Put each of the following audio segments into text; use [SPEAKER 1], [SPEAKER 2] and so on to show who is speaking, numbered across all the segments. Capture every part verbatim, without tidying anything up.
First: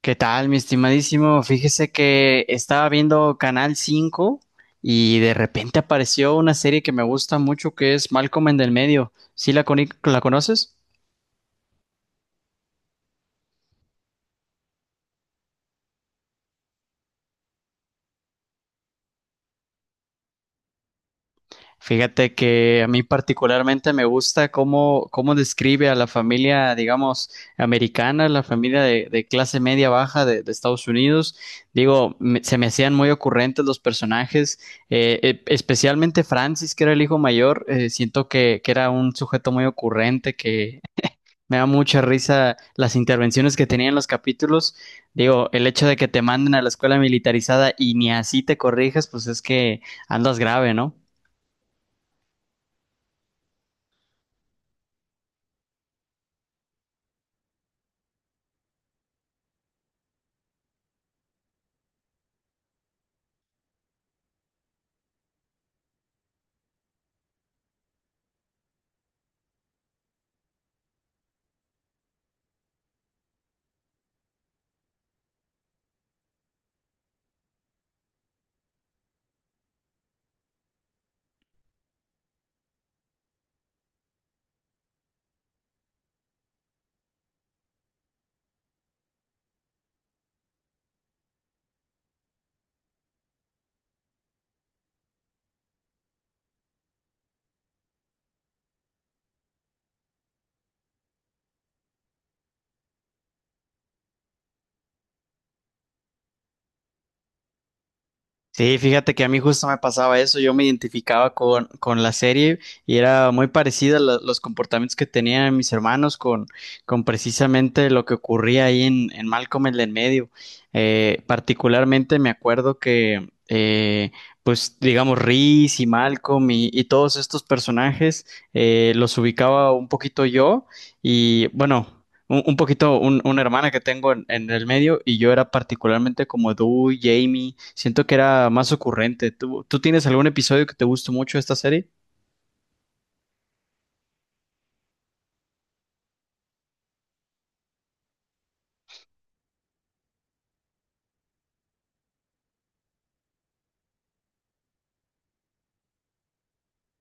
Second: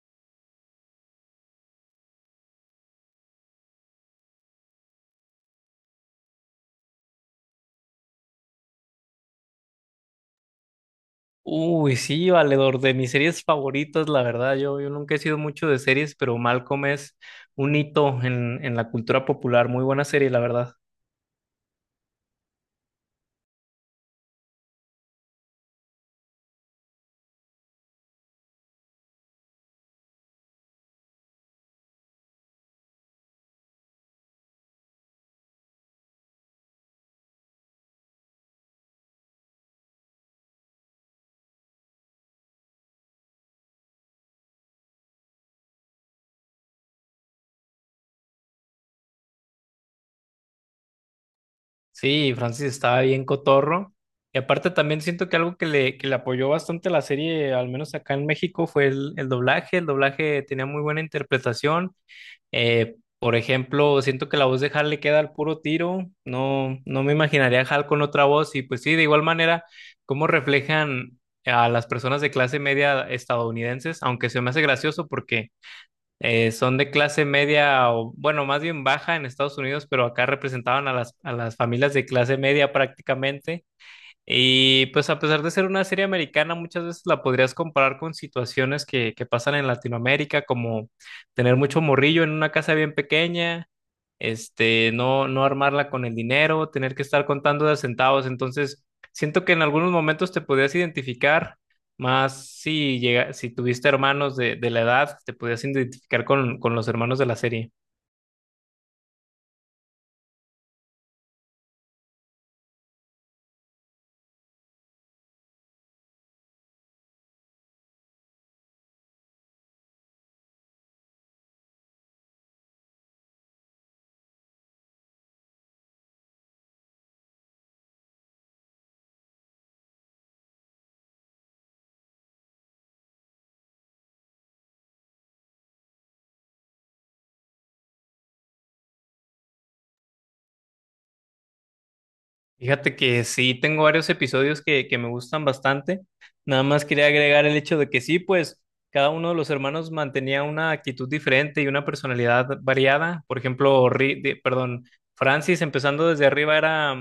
[SPEAKER 1] ¿Qué tal, mi estimadísimo? Fíjese que estaba viendo Canal cinco y de repente apareció una serie que me gusta mucho que es Malcolm en el medio. ¿Sí la, coni- la conoces?
[SPEAKER 2] Uy, sí, valedor, de mis series favoritas, la verdad, yo, yo nunca he sido mucho de series, pero Malcolm es un hito en, en la cultura popular, muy buena serie, la verdad.
[SPEAKER 1] Fíjate que a mí particularmente me gusta cómo, cómo describe a la familia, digamos, americana, la familia de, de clase media baja de, de Estados Unidos. Digo, me- se me hacían muy ocurrentes los personajes, eh, e- especialmente Francis, que era el hijo mayor. Eh, siento que, que era un sujeto muy ocurrente, que me da mucha risa las intervenciones que tenía en los capítulos. Digo, el hecho de que te manden a la escuela militarizada y ni así te corrijas, pues es que andas grave, ¿no?
[SPEAKER 2] Sí, Francis estaba bien cotorro. Y aparte también siento que algo que le, que le apoyó bastante la serie, al menos acá en México, fue el, el doblaje. El doblaje tenía muy buena interpretación. Eh, por ejemplo, siento que la voz de Hal le queda al puro tiro. No, no me imaginaría a Hal con otra voz. Y pues sí, de igual manera, cómo reflejan a las personas de clase media estadounidenses, aunque se me hace gracioso porque eh, son de clase media, o bueno, más bien baja en Estados Unidos, pero acá representaban a las, a las familias de clase media prácticamente. Y pues a pesar de ser una serie americana, muchas veces la podrías comparar con situaciones que, que pasan en Latinoamérica, como tener mucho morrillo en una casa bien pequeña, este, no, no armarla con el dinero, tener que estar contando de centavos. Entonces, siento que en algunos momentos te podías identificar, más si llega, si tuviste hermanos de, de la edad, te podías identificar con, con los hermanos de la serie.
[SPEAKER 1] Sí, fíjate que a mí justo me pasaba eso, yo me identificaba con, con la serie y era muy parecida la- los comportamientos que tenían mis hermanos con, con precisamente lo que ocurría ahí en, en Malcolm el del medio. Eh, particularmente me acuerdo que, eh, pues digamos, Reese y Malcolm y, y todos estos personajes eh, los ubicaba un poquito yo y bueno. Un, un poquito, un- una hermana que tengo en, en el medio y yo era particularmente como Du, Jamie, siento que era más ocurrente. ¿Tú, tú tienes algún episodio que te gustó mucho de esta serie?
[SPEAKER 2] Fíjate que sí, tengo varios episodios que, que me gustan bastante. Nada más quería agregar el hecho de que sí, pues cada uno de los hermanos mantenía una actitud diferente y una personalidad variada. Por ejemplo, Ri- de- perdón, Francis empezando desde arriba era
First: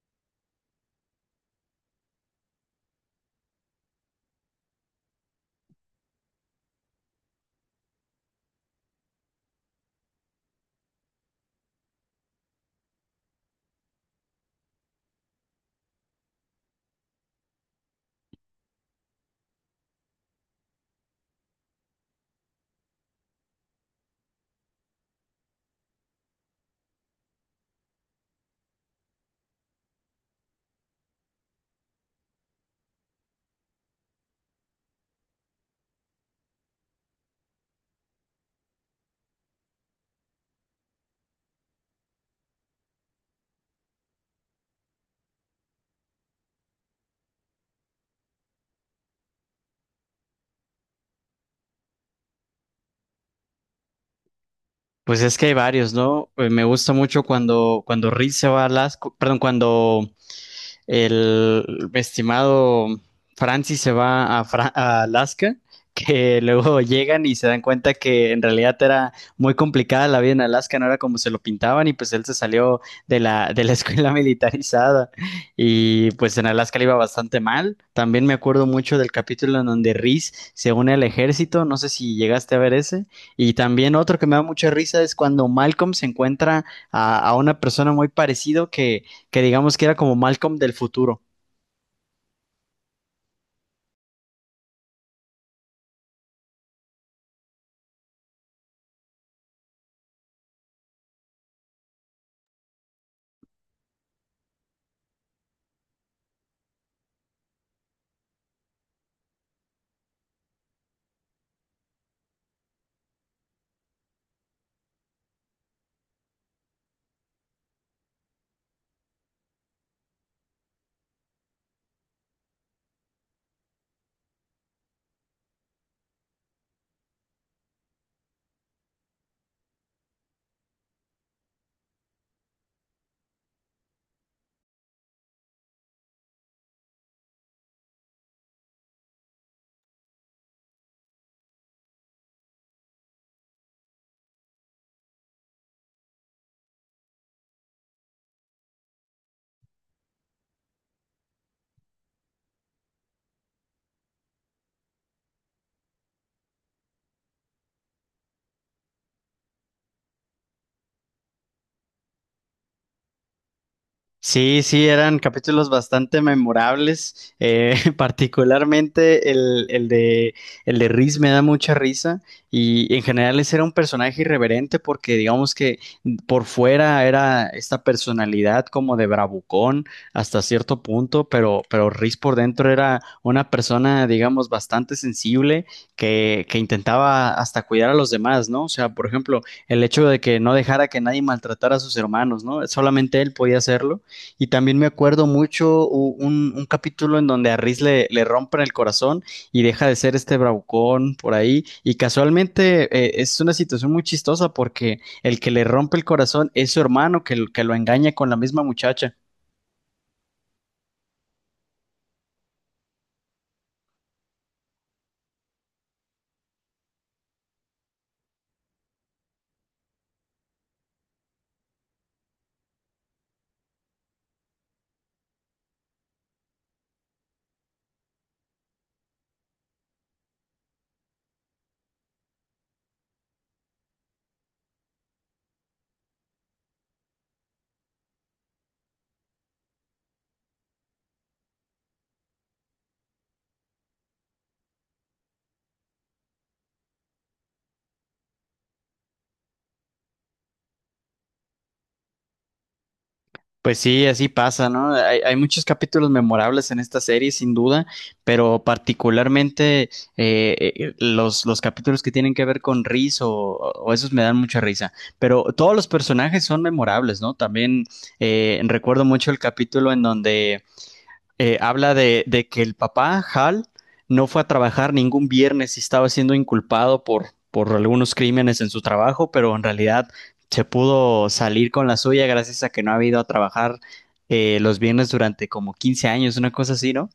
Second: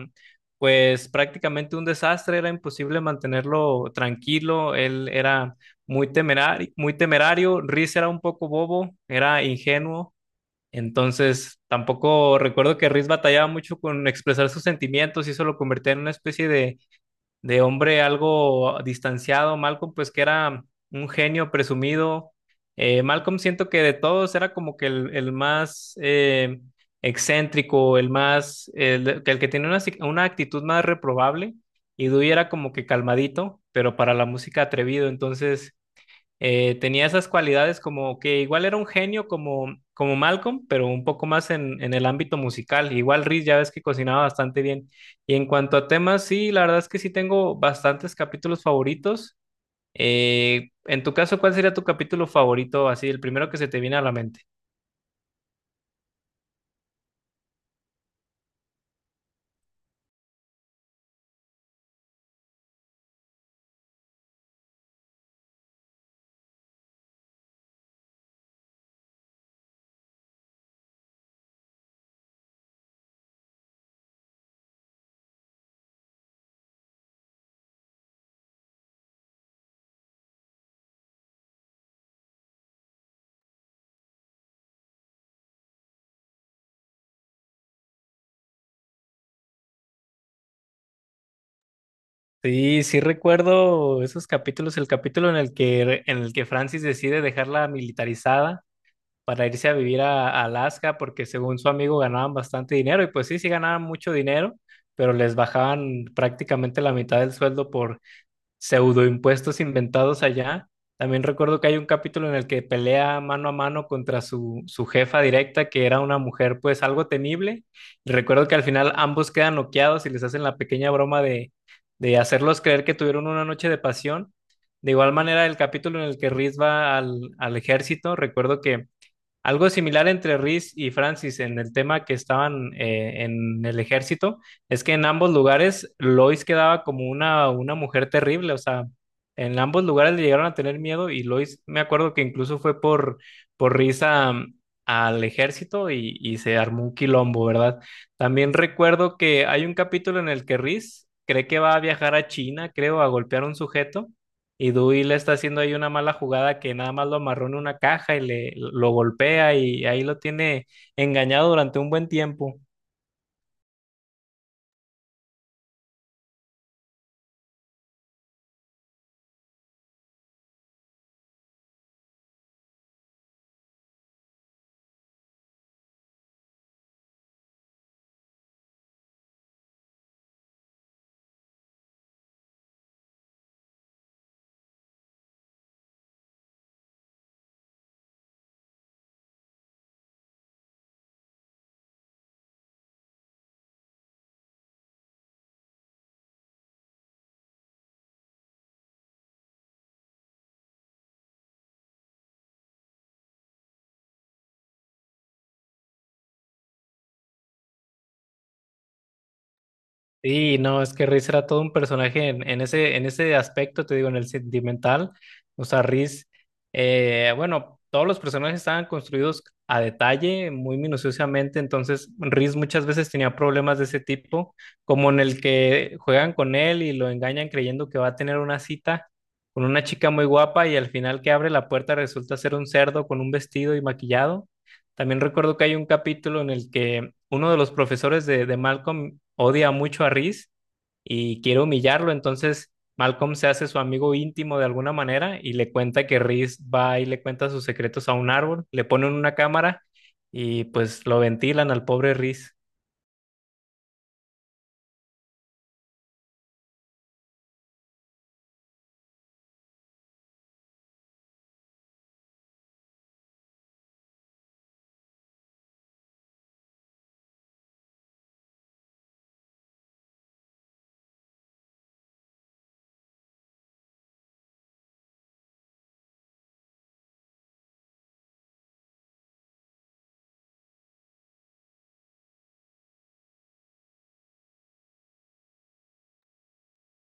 [SPEAKER 2] pues prácticamente un desastre, era imposible mantenerlo tranquilo, él era muy temerario, muy temerario. Riz era un poco bobo, era ingenuo. Entonces, tampoco recuerdo que Riz batallaba mucho con expresar sus sentimientos y eso lo convertía en una especie de, de hombre algo distanciado. Malcolm, pues, que era un genio presumido. Eh, Malcolm siento que de todos era como que el, el más eh, excéntrico, el más, el, el que tenía una, si- una actitud más reprobable. Y Dewey era como que calmadito, pero para la música atrevido. Entonces, eh, tenía esas cualidades como que igual era un genio como, como Malcolm, pero un poco más en, en el ámbito musical. Igual Riz ya ves que cocinaba bastante bien. Y en cuanto a temas, sí, la verdad es que sí tengo bastantes capítulos favoritos. Eh, en tu caso, ¿cuál sería tu capítulo favorito? Así, el primero que se te viene a la mente.
[SPEAKER 1] Pues es que hay varios, ¿no? Eh, Me gusta mucho cuando, cuando Reed se va a Alaska, perdón, cuando el estimado Francis se va a, Fra- a Alaska, que luego llegan y se dan cuenta que en realidad era muy complicada la vida en Alaska, no era como se lo pintaban y pues él se salió de la, de la escuela militarizada y pues en Alaska le iba bastante mal. También me acuerdo mucho del capítulo en donde Reese se une al ejército, no sé si llegaste a ver ese. Y también otro que me da mucha risa es cuando Malcolm se encuentra a, a una persona muy parecido que que digamos que era como Malcolm del futuro.
[SPEAKER 2] Sí, sí recuerdo esos capítulos, el capítulo en el que, en el que Francis decide dejarla militarizada para irse a vivir a, a Alaska porque según su amigo ganaban bastante dinero y pues sí, sí ganaban mucho dinero, pero les bajaban prácticamente la mitad del sueldo por pseudoimpuestos inventados allá. También recuerdo que hay un capítulo en el que pelea mano a mano contra su, su jefa directa, que era una mujer pues algo temible. Y recuerdo que al final ambos quedan noqueados y les hacen la pequeña broma de, de hacerlos creer que tuvieron una noche de pasión. De igual manera, el capítulo en el que Riz va al, al ejército, recuerdo que algo similar entre Reese y Francis en el tema que estaban eh, en el ejército, es que en ambos lugares Lois quedaba como una, una mujer terrible, o sea, en ambos lugares le llegaron a tener miedo y Lois, me acuerdo que incluso fue por, por Reese a- al ejército y, y se armó un quilombo, ¿verdad? También recuerdo que hay un capítulo en el que Reese cree que va a viajar a China, creo, a golpear a un sujeto. Y Dewey le está haciendo ahí una mala jugada, que nada más lo amarró en una caja y le lo golpea y ahí lo tiene engañado durante un buen tiempo.
[SPEAKER 1] Sí, sí, eran capítulos bastante memorables, eh, particularmente el, el de, el de Riz me da mucha risa y en general ese era un personaje irreverente porque digamos que por fuera era esta personalidad como de bravucón hasta cierto punto, pero, pero Riz por dentro era una persona, digamos, bastante sensible que, que intentaba hasta cuidar a los demás, ¿no? O sea, por ejemplo, el hecho de que no dejara que nadie maltratara a sus hermanos, ¿no? Solamente él podía hacerlo. Y también me acuerdo mucho u- un, un capítulo en donde a Riz le, le rompen el corazón y deja de ser este bravucón por ahí. Y casualmente eh, es una situación muy chistosa porque el que le rompe el corazón es su hermano que, lo- que lo engaña con la misma muchacha.
[SPEAKER 2] Sí, no, es que Riz era todo un personaje en, en ese, en ese aspecto, te digo, en el sentimental. O sea, Riz, eh, bueno, todos los personajes estaban construidos a detalle, muy minuciosamente, entonces Riz muchas veces tenía problemas de ese tipo, como en el que juegan con él y lo engañan creyendo que va a tener una cita con una chica muy guapa y al final que abre la puerta resulta ser un cerdo con un vestido y maquillado. También recuerdo que hay un capítulo en el que uno de los profesores de, de Malcolm odia mucho a Reese y quiere humillarlo, entonces Malcolm se hace su amigo íntimo de alguna manera y le cuenta que Reese va y le cuenta sus secretos a un árbol, le ponen una cámara y pues lo ventilan al pobre Reese.
[SPEAKER 1] Pues sí, así pasa, ¿no? Hay, hay muchos capítulos memorables en esta serie, sin duda, pero particularmente eh, eh, los, los capítulos que tienen que ver con Riz o, o esos me dan mucha risa. Pero todos los personajes son memorables, ¿no? También eh, recuerdo mucho el capítulo en donde eh, habla de, de, que el papá, Hal, no fue a trabajar ningún viernes y estaba siendo inculpado por, por algunos crímenes en su trabajo, pero en realidad se pudo salir con la suya gracias a que no ha ido a trabajar eh, los viernes durante como quince años, una cosa así, ¿no?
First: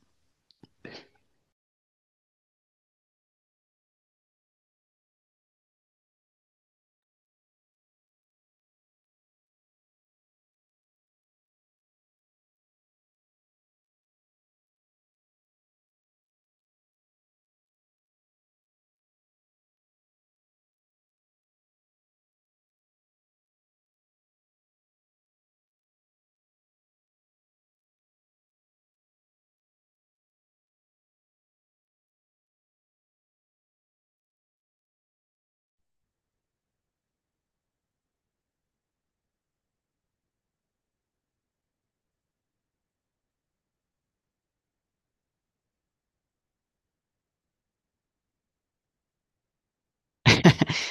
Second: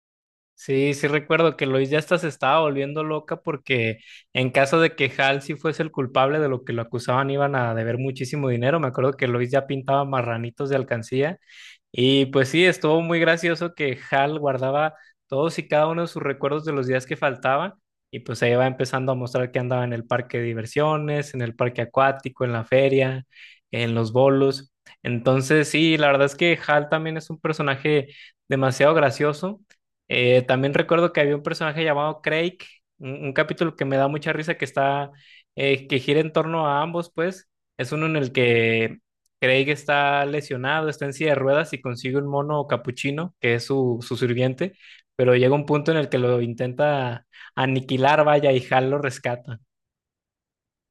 [SPEAKER 2] Sí, sí recuerdo que Lois ya hasta se estaba volviendo loca porque en caso de que Hal sí fuese el culpable de lo que lo acusaban iban a deber muchísimo dinero. Me acuerdo que Lois ya pintaba marranitos de alcancía. Y pues sí, estuvo muy gracioso que Hal guardaba todos y cada uno de sus recuerdos de los días que faltaban y pues ahí va empezando a mostrar que andaba en el parque de diversiones, en el parque acuático, en la feria, en los bolos. Entonces sí, la verdad es que Hal también es un personaje demasiado gracioso. Eh, también recuerdo que había un personaje llamado Craig, un, un capítulo que me da mucha risa que está, eh, que gira en torno a ambos, pues. Es uno en el que Craig está lesionado, está en silla de ruedas y consigue un mono capuchino, que es su, su sirviente, pero llega un punto en el que lo intenta aniquilar, vaya, y Hal lo rescata.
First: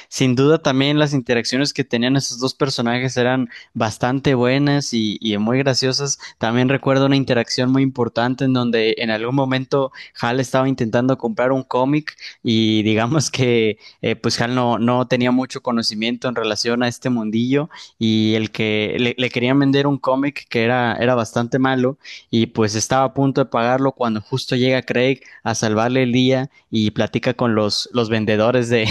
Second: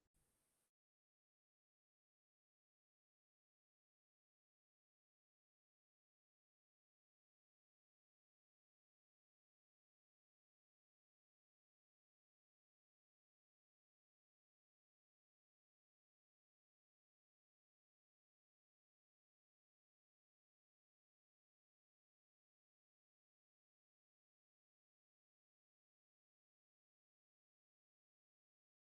[SPEAKER 1] Sin duda también las interacciones que tenían esos dos personajes eran bastante buenas y, y muy graciosas. También recuerdo una interacción muy importante en donde en algún momento Hal estaba intentando comprar un cómic y digamos que eh, pues Hal no, no tenía mucho conocimiento en relación a este mundillo y el que le, le querían vender un cómic que era, era bastante malo y pues estaba a punto de pagarlo cuando justo llega Craig a salvarle el día y platica con los, los vendedores de,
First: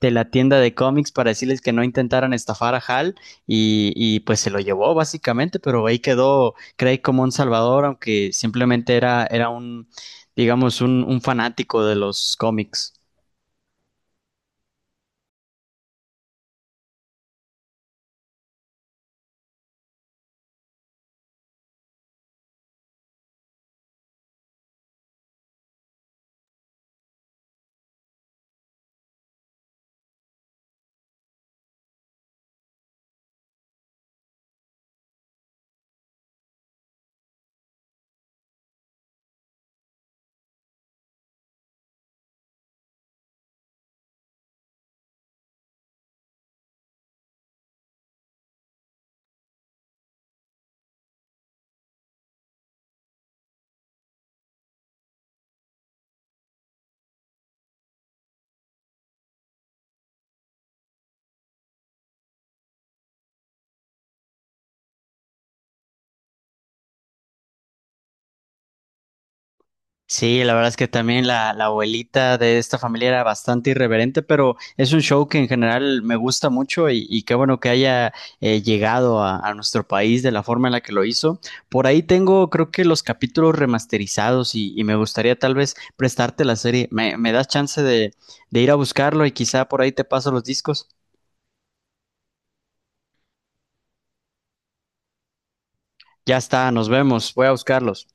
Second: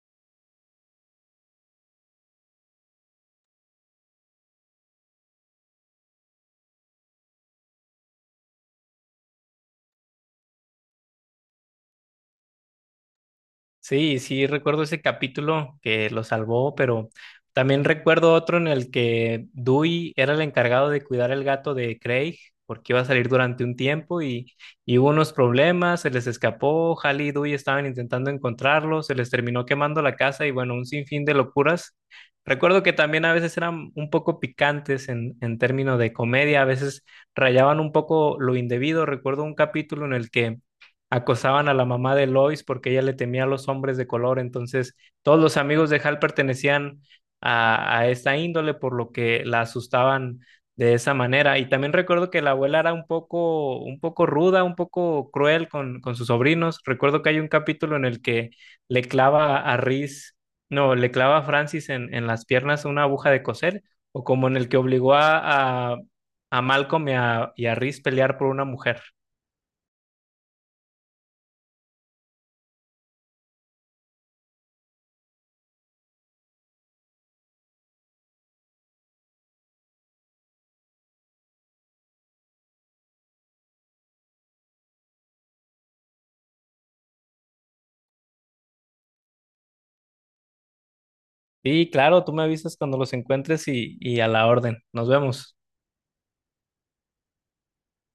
[SPEAKER 1] de la tienda de cómics para decirles que no intentaran estafar a Hal y, y pues se lo llevó básicamente, pero ahí quedó Craig como un salvador, aunque simplemente era, era un, digamos, un, un fanático de los cómics.
[SPEAKER 2] Sí, sí, recuerdo ese capítulo que lo salvó, pero también recuerdo otro en el que Dewey era el encargado de cuidar el gato de Craig, porque iba a salir durante un tiempo y, y hubo unos problemas, se les escapó, Hal y Dewey estaban intentando encontrarlo, se les terminó quemando la casa y bueno, un sinfín de locuras. Recuerdo que también a veces eran un poco picantes en, en términos de comedia, a veces rayaban un poco lo indebido. Recuerdo un capítulo en el que acosaban a la mamá de Lois porque ella le temía a los hombres de color. Entonces, todos los amigos de Hal pertenecían a, a esta índole, por lo que la asustaban de esa manera. Y también recuerdo que la abuela era un poco, un poco ruda, un poco cruel con, con sus sobrinos. Recuerdo que hay un capítulo en el que le clava a Riz, no, le clava a Francis en, en las piernas una aguja de coser, o como en el que obligó a, a, a Malcolm y a, y a Riz pelear por una mujer.
[SPEAKER 1] Sí, la verdad es que también la, la abuelita de esta familia era bastante irreverente, pero es un show que en general me gusta mucho y, y qué bueno que haya eh, llegado a, a nuestro país de la forma en la que lo hizo. Por ahí tengo, creo que los capítulos remasterizados y, y me gustaría tal vez prestarte la serie. ¿Me, me das chance de, de ir a buscarlo y quizá por ahí te paso los discos?
[SPEAKER 2] Sí, claro, tú me avisas cuando los encuentres y, y a la orden. Nos vemos.
[SPEAKER 1] Ya está, nos vemos, voy a buscarlos.